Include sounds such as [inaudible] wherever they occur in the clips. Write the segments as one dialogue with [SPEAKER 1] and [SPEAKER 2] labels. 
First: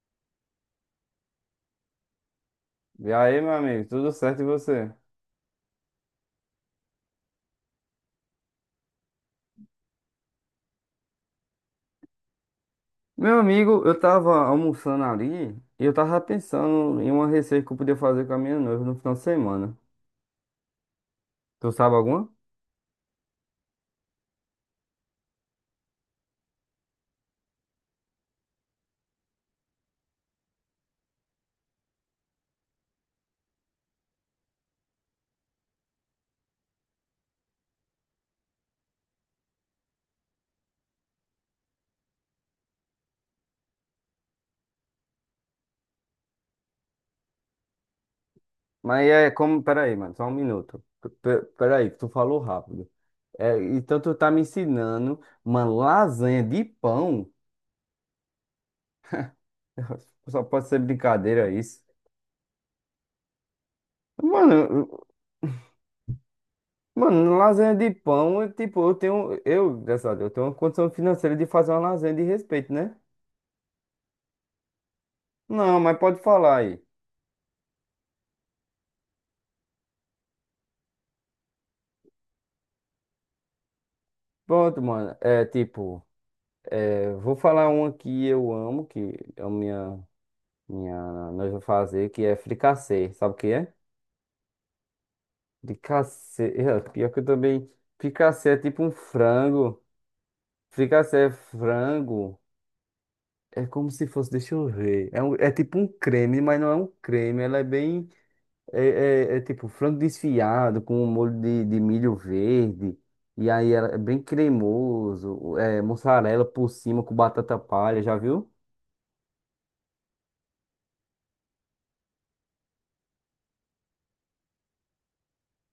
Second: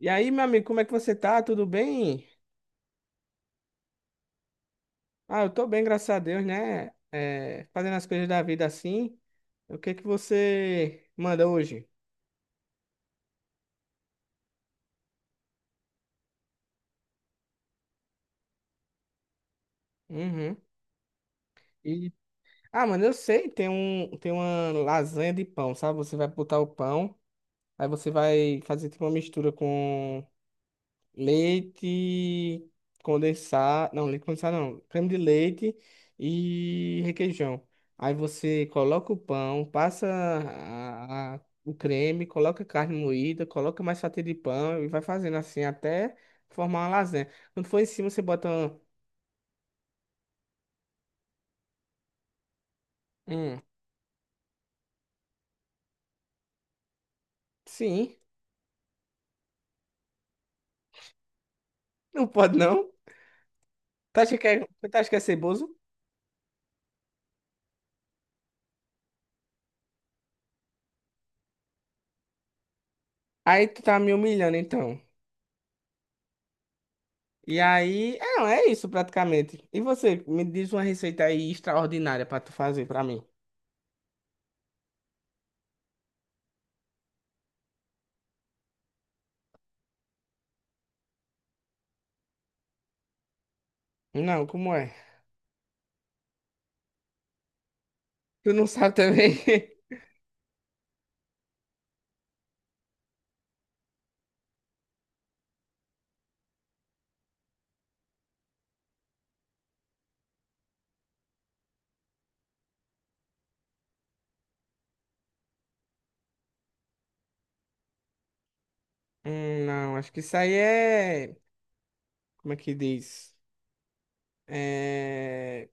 [SPEAKER 1] E aí, meu amigo, como é que você tá? Tudo bem?
[SPEAKER 2] E aí, meu amigo, tudo certo e você?
[SPEAKER 1] Ah, eu tô bem, graças a Deus, né? É, fazendo as coisas da vida assim. O que que você manda hoje?
[SPEAKER 2] Meu amigo, eu tava almoçando ali e eu tava pensando em uma receita que eu podia fazer com a minha noiva no final de semana.
[SPEAKER 1] Uhum.
[SPEAKER 2] Tu sabe
[SPEAKER 1] E,
[SPEAKER 2] alguma?
[SPEAKER 1] mano, eu sei, tem uma lasanha de pão, sabe? Você vai botar o pão, aí você vai fazer tipo uma mistura com leite leite condensado não, creme de leite e requeijão. Aí você coloca o pão, passa o creme, coloca carne moída, coloca mais fatia de pão e vai fazendo assim até formar uma lasanha. Quando for em cima, você bota.
[SPEAKER 2] Mas é como. Pera aí, mano, só um minuto. Pera aí, que tu falou rápido. É,
[SPEAKER 1] Hum,
[SPEAKER 2] então tu tá me ensinando uma lasanha de pão?
[SPEAKER 1] sim. [laughs]
[SPEAKER 2] [laughs] Só pode ser brincadeira isso.
[SPEAKER 1] Não pode não. Tu acha que
[SPEAKER 2] Mano,
[SPEAKER 1] é, tu
[SPEAKER 2] eu-
[SPEAKER 1] acha que é ceboso?
[SPEAKER 2] Mano, lasanha de pão, é tipo, eu tenho. Eu, dessa, eu tenho uma condição financeira de fazer uma lasanha de respeito, né?
[SPEAKER 1] Aí tu tá me humilhando então.
[SPEAKER 2] Não, mas pode falar aí.
[SPEAKER 1] E aí, é, é isso praticamente. E você, me diz uma receita aí extraordinária pra tu fazer pra mim.
[SPEAKER 2] Pronto, mano. É tipo, vou falar uma que eu amo, que é a minha, minha noiva fazer, que é fricassê. Sabe o que é?
[SPEAKER 1] Não, como é?
[SPEAKER 2] Fricassê. [laughs] É, pior que eu também. Fricassê
[SPEAKER 1] Tu
[SPEAKER 2] é
[SPEAKER 1] não
[SPEAKER 2] tipo um
[SPEAKER 1] sabe também?
[SPEAKER 2] frango.
[SPEAKER 1] [laughs]
[SPEAKER 2] Fricassê é frango. É como se fosse, deixa eu ver. É tipo um creme, mas não é um creme. Ela é bem. É, é tipo frango desfiado com um molho de milho verde. E aí ela é bem cremoso. É mussarela por cima com batata palha, já viu?
[SPEAKER 1] Não, acho que isso aí é. Como é que diz? É...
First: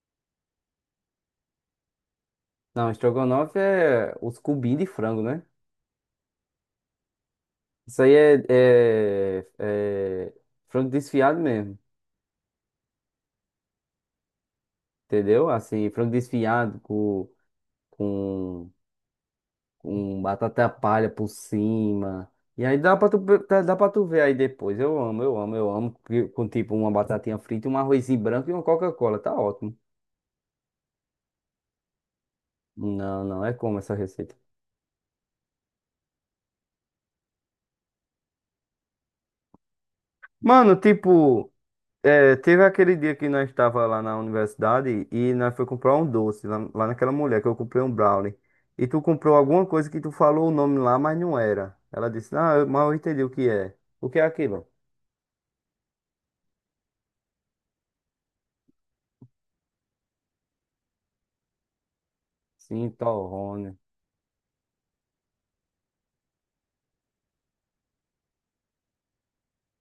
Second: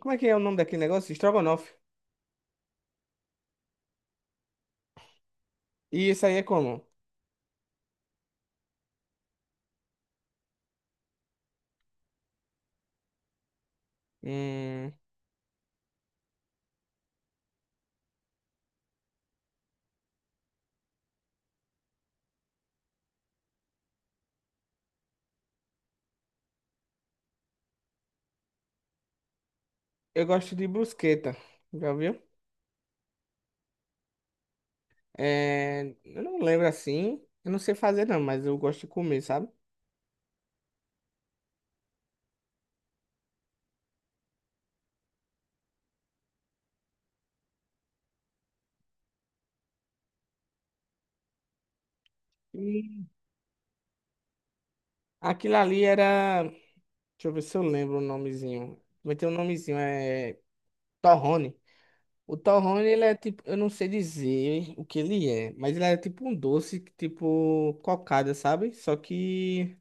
[SPEAKER 1] Como é que é o nome daquele negócio? Estrogonofe.
[SPEAKER 2] Não, estrogonofe é os cubinhos de frango, né?
[SPEAKER 1] E isso aí é como?
[SPEAKER 2] Isso aí é frango desfiado mesmo,
[SPEAKER 1] Hum,
[SPEAKER 2] entendeu? Assim, frango desfiado com, com batata palha por cima. E aí dá pra tu ver aí depois. Eu amo, eu amo, eu amo. Com tipo uma batatinha frita, um arrozinho branco e uma Coca-Cola. Tá ótimo.
[SPEAKER 1] eu gosto de brusqueta. Já viu?
[SPEAKER 2] Não, não é como essa receita.
[SPEAKER 1] É... Eu não lembro assim. Eu não sei fazer, não, mas eu gosto de comer, sabe?
[SPEAKER 2] Mano, tipo. É, teve aquele dia que nós estava lá na universidade e nós foi comprar um doce lá, naquela mulher que eu comprei um brownie. E tu comprou alguma coisa que tu falou o nome lá, mas não era. Ela disse, mas eu
[SPEAKER 1] E
[SPEAKER 2] entendi o que é. O que é aquilo?
[SPEAKER 1] Aquilo ali era. Deixa eu ver se eu lembro o nomezinho. Vai ter um nomezinho, é. Torrone. O
[SPEAKER 2] Sim
[SPEAKER 1] torrone, ele é tipo, eu não
[SPEAKER 2] Cintorrone.
[SPEAKER 1] sei dizer o que ele é, mas ele é tipo um doce, tipo cocada, sabe?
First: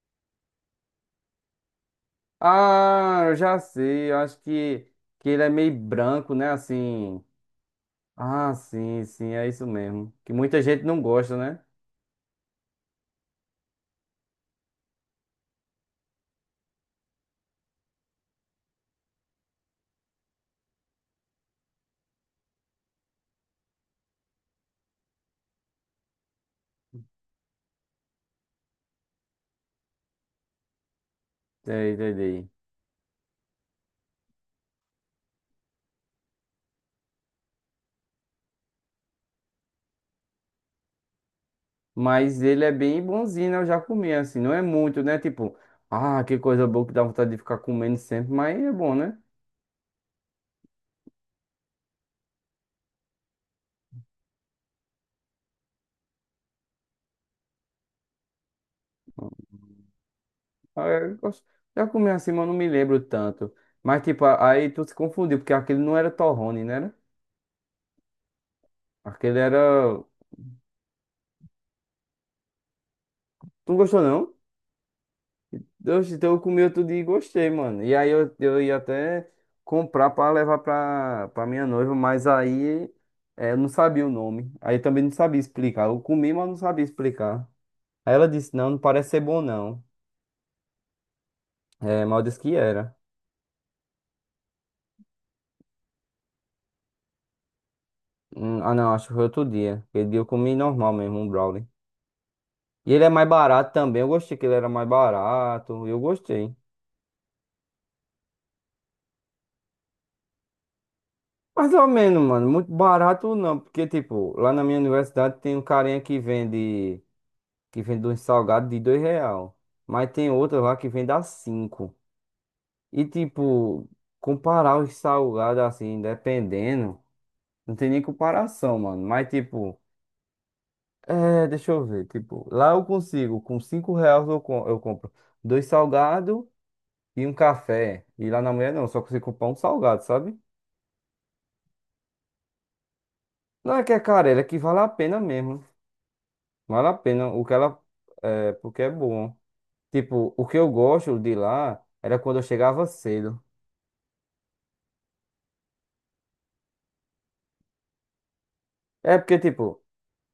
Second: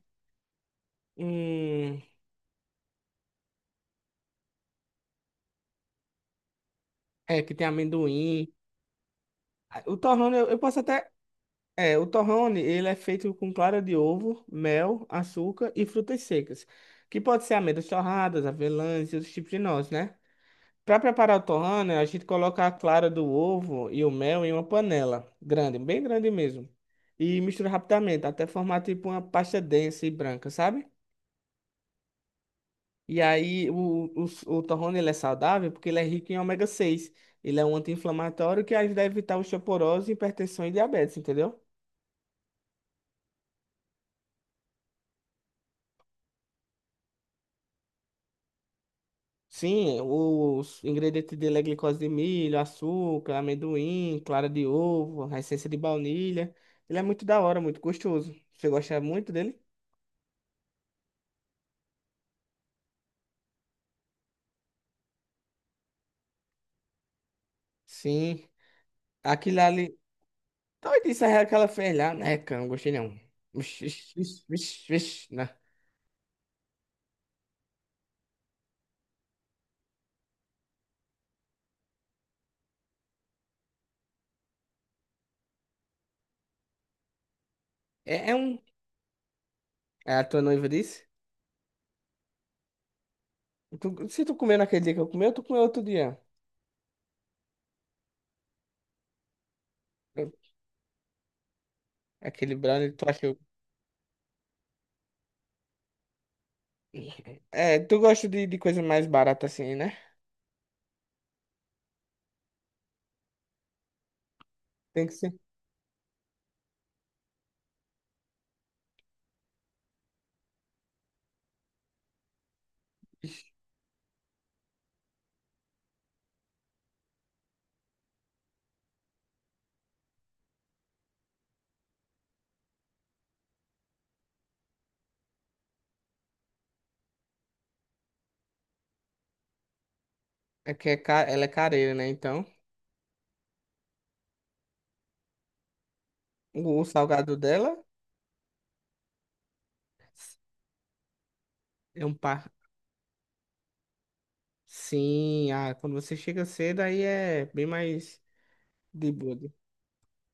[SPEAKER 1] hum,
[SPEAKER 2] Ah, eu já sei, eu acho que ele é meio branco, né? Assim.
[SPEAKER 1] é, que tem amendoim.
[SPEAKER 2] Ah, sim, sim, é isso
[SPEAKER 1] Ah, O
[SPEAKER 2] mesmo. Que
[SPEAKER 1] torrone, eu
[SPEAKER 2] muita
[SPEAKER 1] posso
[SPEAKER 2] gente não
[SPEAKER 1] até,
[SPEAKER 2] gosta, né?
[SPEAKER 1] é, o torrone, ele é feito com clara de ovo, mel, açúcar e frutas secas, que pode ser amêndoas torradas, avelãs e outros tipos de nozes, né? Para preparar o torrano, a gente coloca a clara do ovo e o mel em uma panela grande, bem grande mesmo. E mistura rapidamente, até formar tipo uma pasta densa e branca, sabe?
[SPEAKER 2] É, entendi.
[SPEAKER 1] E aí o torrano ele é saudável porque ele é rico em ômega seis. Ele é um anti-inflamatório que ajuda a evitar osteoporose, hipertensão e diabetes, entendeu?
[SPEAKER 2] Mas ele é bem bonzinho, né? Eu já comi, assim. Não é muito, né? Tipo, ah, que coisa boa que dá vontade de ficar comendo sempre, mas é bom, né?
[SPEAKER 1] Sim, os ingredientes dele é glicose de milho, açúcar, amendoim, clara de ovo, a essência de baunilha. Ele é muito da hora, muito gostoso. Você gosta muito dele?
[SPEAKER 2] Ah, é, eu gosto- Já comi assim, mas eu não me lembro tanto. Mas, tipo, aí tu se confundiu, porque aquele não era torrone, né? Era?
[SPEAKER 1] Sim,
[SPEAKER 2] Aquele
[SPEAKER 1] aquilo ali.
[SPEAKER 2] era.
[SPEAKER 1] Talvez isso é que ela fez lá, né, cara? Não gostei não.
[SPEAKER 2] Tu não
[SPEAKER 1] Vixe,
[SPEAKER 2] gostou, não?
[SPEAKER 1] vixe, vixe, vixe, né?
[SPEAKER 2] Deus, então eu comi outro dia e gostei, mano. E aí eu ia até comprar pra levar pra minha noiva, mas aí eu não sabia o nome. Aí também não sabia explicar. Eu comi, mas não sabia explicar. Aí ela
[SPEAKER 1] É, é
[SPEAKER 2] disse,
[SPEAKER 1] um.
[SPEAKER 2] não, não parece ser bom, não.
[SPEAKER 1] É a tua noiva disse?
[SPEAKER 2] É, mal disse que era.
[SPEAKER 1] Tu- se tu comeu naquele dia que eu comi, tu comeu outro dia.
[SPEAKER 2] Ah, não, acho que foi outro dia. Aquele dia eu comi normal mesmo, um brownie.
[SPEAKER 1] Aquele brownie,
[SPEAKER 2] E ele
[SPEAKER 1] tu
[SPEAKER 2] é mais
[SPEAKER 1] achou.
[SPEAKER 2] barato também. Eu gostei que ele era mais barato. Eu gostei.
[SPEAKER 1] [laughs] É, tu gosta de coisa mais barata assim, né?
[SPEAKER 2] Mais ou menos, mano. Muito barato não. Porque, tipo, lá na minha
[SPEAKER 1] Tem que ser.
[SPEAKER 2] universidade tem um carinha que vende. Que vende um salgado de R$ 2. Mas tem outro lá que vende a cinco. E, tipo, comparar os salgados assim, dependendo. Não tem nem comparação, mano. Mas, tipo. É, deixa eu ver. Tipo, lá eu consigo, com R$ 5 eu compro dois salgados e um café. E lá na mulher não, só consigo comprar um salgado, sabe?
[SPEAKER 1] É que é ca- ela é careira, né? Então,
[SPEAKER 2] Não é que é carela, é que vale a pena mesmo.
[SPEAKER 1] o, o
[SPEAKER 2] Vale a pena
[SPEAKER 1] salgado
[SPEAKER 2] o que
[SPEAKER 1] dela
[SPEAKER 2] ela. É, porque é bom. Tipo, o que eu gosto de lá
[SPEAKER 1] é um
[SPEAKER 2] era quando eu
[SPEAKER 1] par.
[SPEAKER 2] chegava cedo.
[SPEAKER 1] Sim, ah, quando você chega cedo, aí é bem mais de
[SPEAKER 2] É porque,
[SPEAKER 1] boa.
[SPEAKER 2] tipo.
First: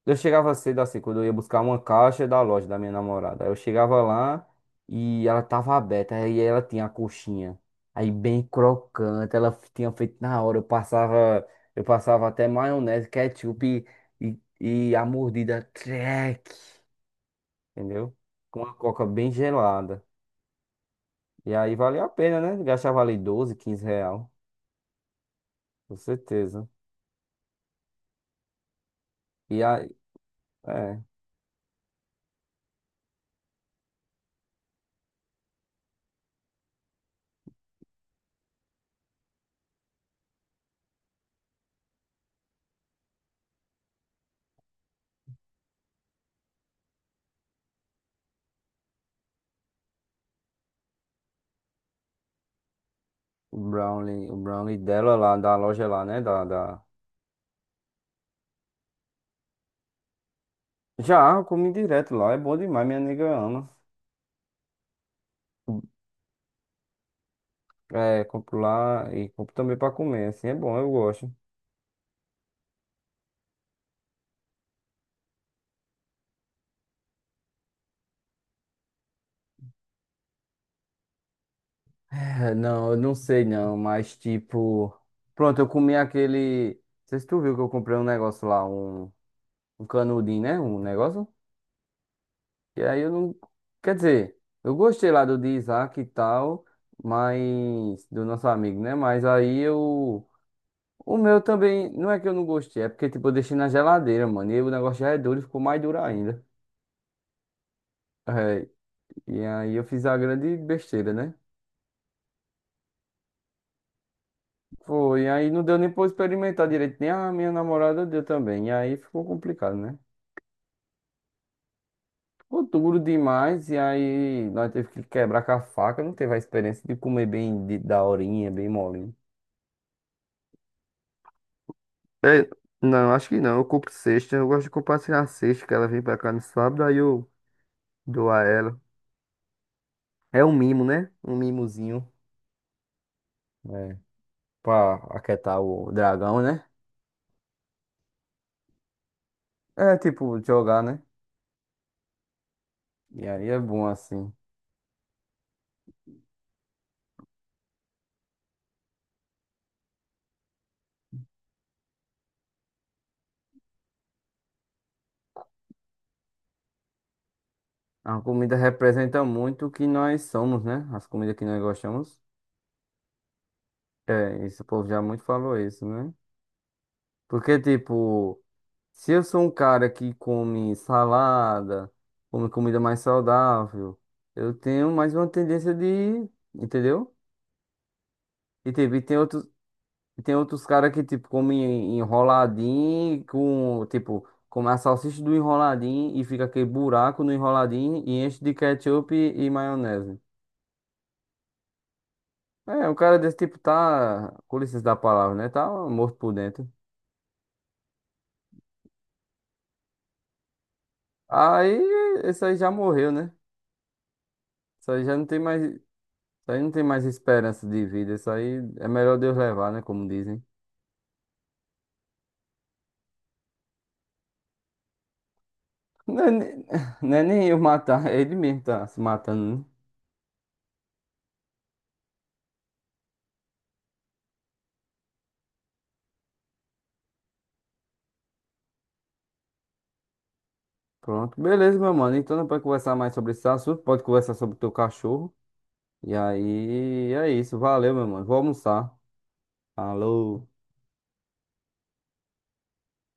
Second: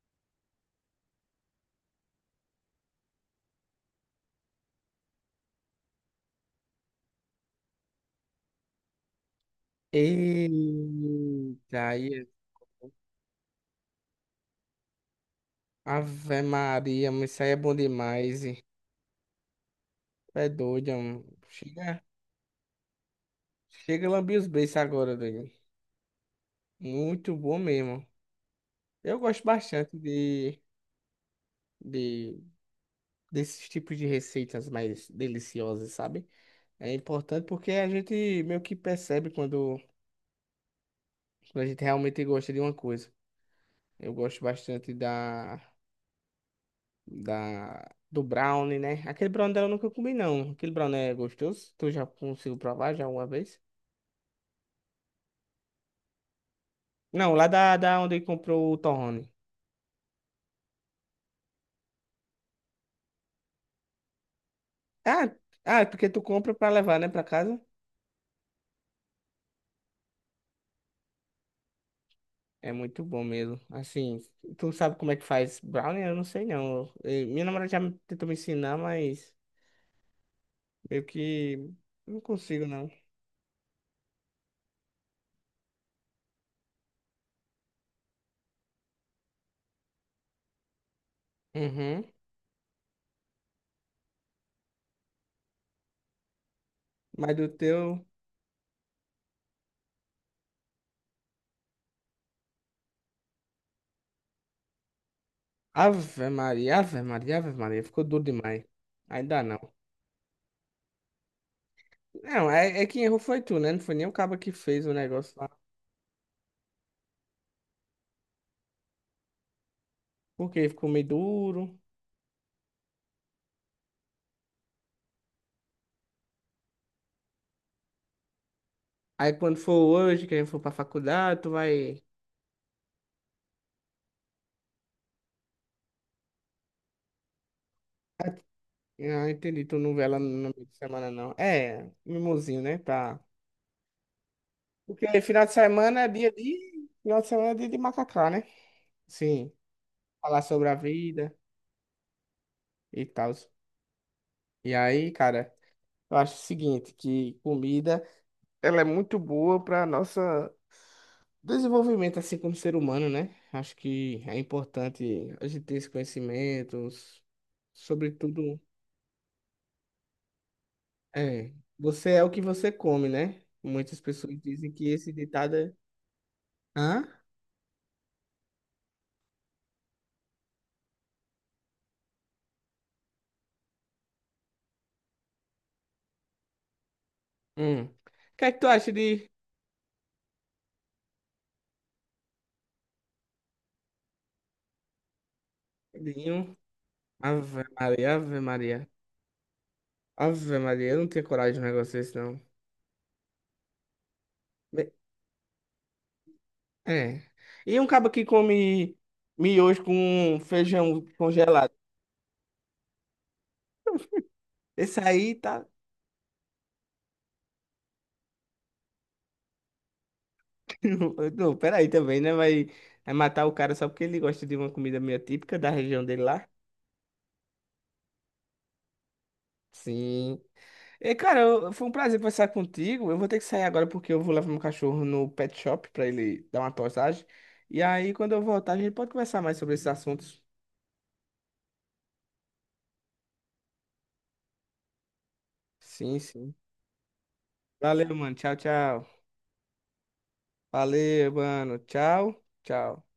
[SPEAKER 2] Eu chegava cedo assim, quando eu ia buscar uma caixa da loja da minha namorada. Aí eu chegava lá e ela tava aberta, aí ela tinha a coxinha. Aí bem crocante, ela tinha feito na hora. Eu passava,
[SPEAKER 1] Eita,
[SPEAKER 2] eu
[SPEAKER 1] aí. É.
[SPEAKER 2] passava até maionese, ketchup e a mordida
[SPEAKER 1] Ave
[SPEAKER 2] trec,
[SPEAKER 1] Maria, mano, isso aí é bom
[SPEAKER 2] entendeu?
[SPEAKER 1] demais,
[SPEAKER 2] Com
[SPEAKER 1] hein?
[SPEAKER 2] uma coca bem gelada.
[SPEAKER 1] É doido, mano.
[SPEAKER 2] E aí
[SPEAKER 1] Chega,
[SPEAKER 2] valia a pena, né? Gastava ali 12 15
[SPEAKER 1] chega a
[SPEAKER 2] real,
[SPEAKER 1] lamber os beiços agora, doido.
[SPEAKER 2] com certeza.
[SPEAKER 1] Muito bom mesmo. Eu gosto
[SPEAKER 2] E aí,
[SPEAKER 1] bastante
[SPEAKER 2] é,
[SPEAKER 1] de desses tipos de receitas mais deliciosas, sabe? É importante porque a gente meio que percebe quando, quando a gente realmente gosta de uma coisa. Eu gosto bastante do brownie, né? Aquele brownie dela eu nunca comi, não. Aquele brownie é gostoso. Tu já conseguiu provar já uma
[SPEAKER 2] o
[SPEAKER 1] vez?
[SPEAKER 2] brownie, o brownie dela lá, da loja lá, né?
[SPEAKER 1] Não, lá da onde comprou o torrone.
[SPEAKER 2] Já, eu comi direto lá, é bom demais, minha nega ama.
[SPEAKER 1] Ah, ah, é porque tu compra pra levar, né, pra casa?
[SPEAKER 2] É, compro lá e compro também pra comer, assim, é bom, eu gosto.
[SPEAKER 1] É muito bom mesmo. Assim, tu sabe como é que faz brownie? Eu não sei não. Minha namorada já tentou me ensinar, mas meio que não
[SPEAKER 2] É,
[SPEAKER 1] consigo não.
[SPEAKER 2] não, eu não sei não, mas tipo. Pronto, eu comi aquele. Não sei se tu viu que eu comprei um negócio lá, um canudinho, né? Um negócio.
[SPEAKER 1] Uhum.
[SPEAKER 2] E aí eu não. Quer dizer, eu gostei lá do de Isaac e tal,
[SPEAKER 1] Mas do teu.
[SPEAKER 2] mas. Do nosso amigo, né? Mas aí eu. O meu também, não é que eu não gostei, é porque tipo, eu deixei na geladeira, mano. E aí o negócio já é duro e ficou mais duro
[SPEAKER 1] Ave
[SPEAKER 2] ainda.
[SPEAKER 1] Maria, Ave Maria, Ave Maria. Ficou duro demais.
[SPEAKER 2] É,
[SPEAKER 1] Ainda
[SPEAKER 2] e
[SPEAKER 1] não.
[SPEAKER 2] aí eu fiz a grande besteira, né?
[SPEAKER 1] Não, é, é quem errou foi tu, né? Não foi nem o cabo que fez o
[SPEAKER 2] Foi, e
[SPEAKER 1] negócio lá.
[SPEAKER 2] aí não deu nem pra eu experimentar direito, nem a minha namorada deu também. E aí ficou complicado, né?
[SPEAKER 1] Porque ficou meio duro.
[SPEAKER 2] Ficou duro demais, e aí nós teve que quebrar com a faca, não teve a experiência de comer bem daorinha, bem molinho.
[SPEAKER 1] Aí quando for hoje, que a gente for pra faculdade, tu vai.
[SPEAKER 2] É, não, acho que não. Eu compro cesta. Eu gosto de compartilhar a cesta que ela vem pra cá no sábado, aí eu dou a ela.
[SPEAKER 1] Ah, entendi. Tu não vê ela no
[SPEAKER 2] É um
[SPEAKER 1] meio de
[SPEAKER 2] mimo,
[SPEAKER 1] semana,
[SPEAKER 2] né?
[SPEAKER 1] não.
[SPEAKER 2] Um
[SPEAKER 1] É,
[SPEAKER 2] mimozinho.
[SPEAKER 1] mimosinho, né? Tá.
[SPEAKER 2] É, pra
[SPEAKER 1] Porque final de
[SPEAKER 2] aquietar o
[SPEAKER 1] semana é dia
[SPEAKER 2] dragão, né?
[SPEAKER 1] de. Final de semana é dia de macacá, né? Sim.
[SPEAKER 2] É tipo
[SPEAKER 1] Falar sobre a
[SPEAKER 2] jogar, né?
[SPEAKER 1] vida e
[SPEAKER 2] E
[SPEAKER 1] tal.
[SPEAKER 2] aí é bom assim.
[SPEAKER 1] E aí, cara, eu acho o seguinte, que comida, ela é muito boa para nossa desenvolvimento, assim, como ser humano, né? Acho que é importante a gente ter esse conhecimento,
[SPEAKER 2] A comida
[SPEAKER 1] sobretudo,
[SPEAKER 2] representa muito o que nós somos, né? As comidas que
[SPEAKER 1] é,
[SPEAKER 2] nós
[SPEAKER 1] você
[SPEAKER 2] gostamos.
[SPEAKER 1] é o que você come, né? Muitas pessoas
[SPEAKER 2] É, isso o
[SPEAKER 1] dizem
[SPEAKER 2] povo
[SPEAKER 1] que
[SPEAKER 2] já
[SPEAKER 1] esse
[SPEAKER 2] muito
[SPEAKER 1] ditado
[SPEAKER 2] falou
[SPEAKER 1] é...
[SPEAKER 2] isso, né?
[SPEAKER 1] Hã?
[SPEAKER 2] Porque, tipo, se eu sou um cara que come salada, come comida mais saudável, eu tenho mais uma tendência de, entendeu?
[SPEAKER 1] Hum. O que é que tu
[SPEAKER 2] E,
[SPEAKER 1] acha
[SPEAKER 2] tipo,
[SPEAKER 1] de
[SPEAKER 2] e tem outros caras que, tipo, comem enroladinho com, tipo, come a salsicha do enroladinho e fica
[SPEAKER 1] Dinho?
[SPEAKER 2] aquele buraco no
[SPEAKER 1] Ave
[SPEAKER 2] enroladinho
[SPEAKER 1] Maria,
[SPEAKER 2] e
[SPEAKER 1] Ave
[SPEAKER 2] enche de
[SPEAKER 1] Maria.
[SPEAKER 2] ketchup e maionese.
[SPEAKER 1] Ave Maria, eu não tenho coragem de um negócio desse, não.
[SPEAKER 2] É, um cara desse tipo tá, com licença
[SPEAKER 1] Be-
[SPEAKER 2] da palavra, né? Tá morto por dentro.
[SPEAKER 1] É. E um cabo que come miojo com feijão congelado.
[SPEAKER 2] Aí, esse aí já morreu, né? Isso
[SPEAKER 1] Esse
[SPEAKER 2] aí já não
[SPEAKER 1] aí
[SPEAKER 2] tem mais,
[SPEAKER 1] tá.
[SPEAKER 2] isso aí não tem mais esperança de vida. Isso aí é melhor Deus levar, né? Como dizem.
[SPEAKER 1] [laughs] Não, peraí também, né? Vai, vai matar o cara só porque ele gosta de uma comida meio típica da região dele
[SPEAKER 2] Não é,
[SPEAKER 1] lá.
[SPEAKER 2] [laughs] não é nem eu matar, é ele mesmo tá se matando, né?
[SPEAKER 1] Sim. Foi um prazer conversar contigo. Eu vou ter que sair agora porque eu vou levar meu cachorro no pet shop pra ele dar uma postagem. E aí, quando eu voltar, a gente pode conversar mais sobre esses assuntos.
[SPEAKER 2] Pronto, beleza, meu mano. Então, depois conversar mais sobre esse assunto, pode conversar sobre o teu cachorro. E
[SPEAKER 1] Sim, sim.
[SPEAKER 2] aí, é isso. Valeu, meu
[SPEAKER 1] Valeu,
[SPEAKER 2] mano.
[SPEAKER 1] mano.
[SPEAKER 2] Vou
[SPEAKER 1] Tchau,
[SPEAKER 2] almoçar.
[SPEAKER 1] tchau.
[SPEAKER 2] Falou.
[SPEAKER 1] Valeu, mano. Tchau, tchau.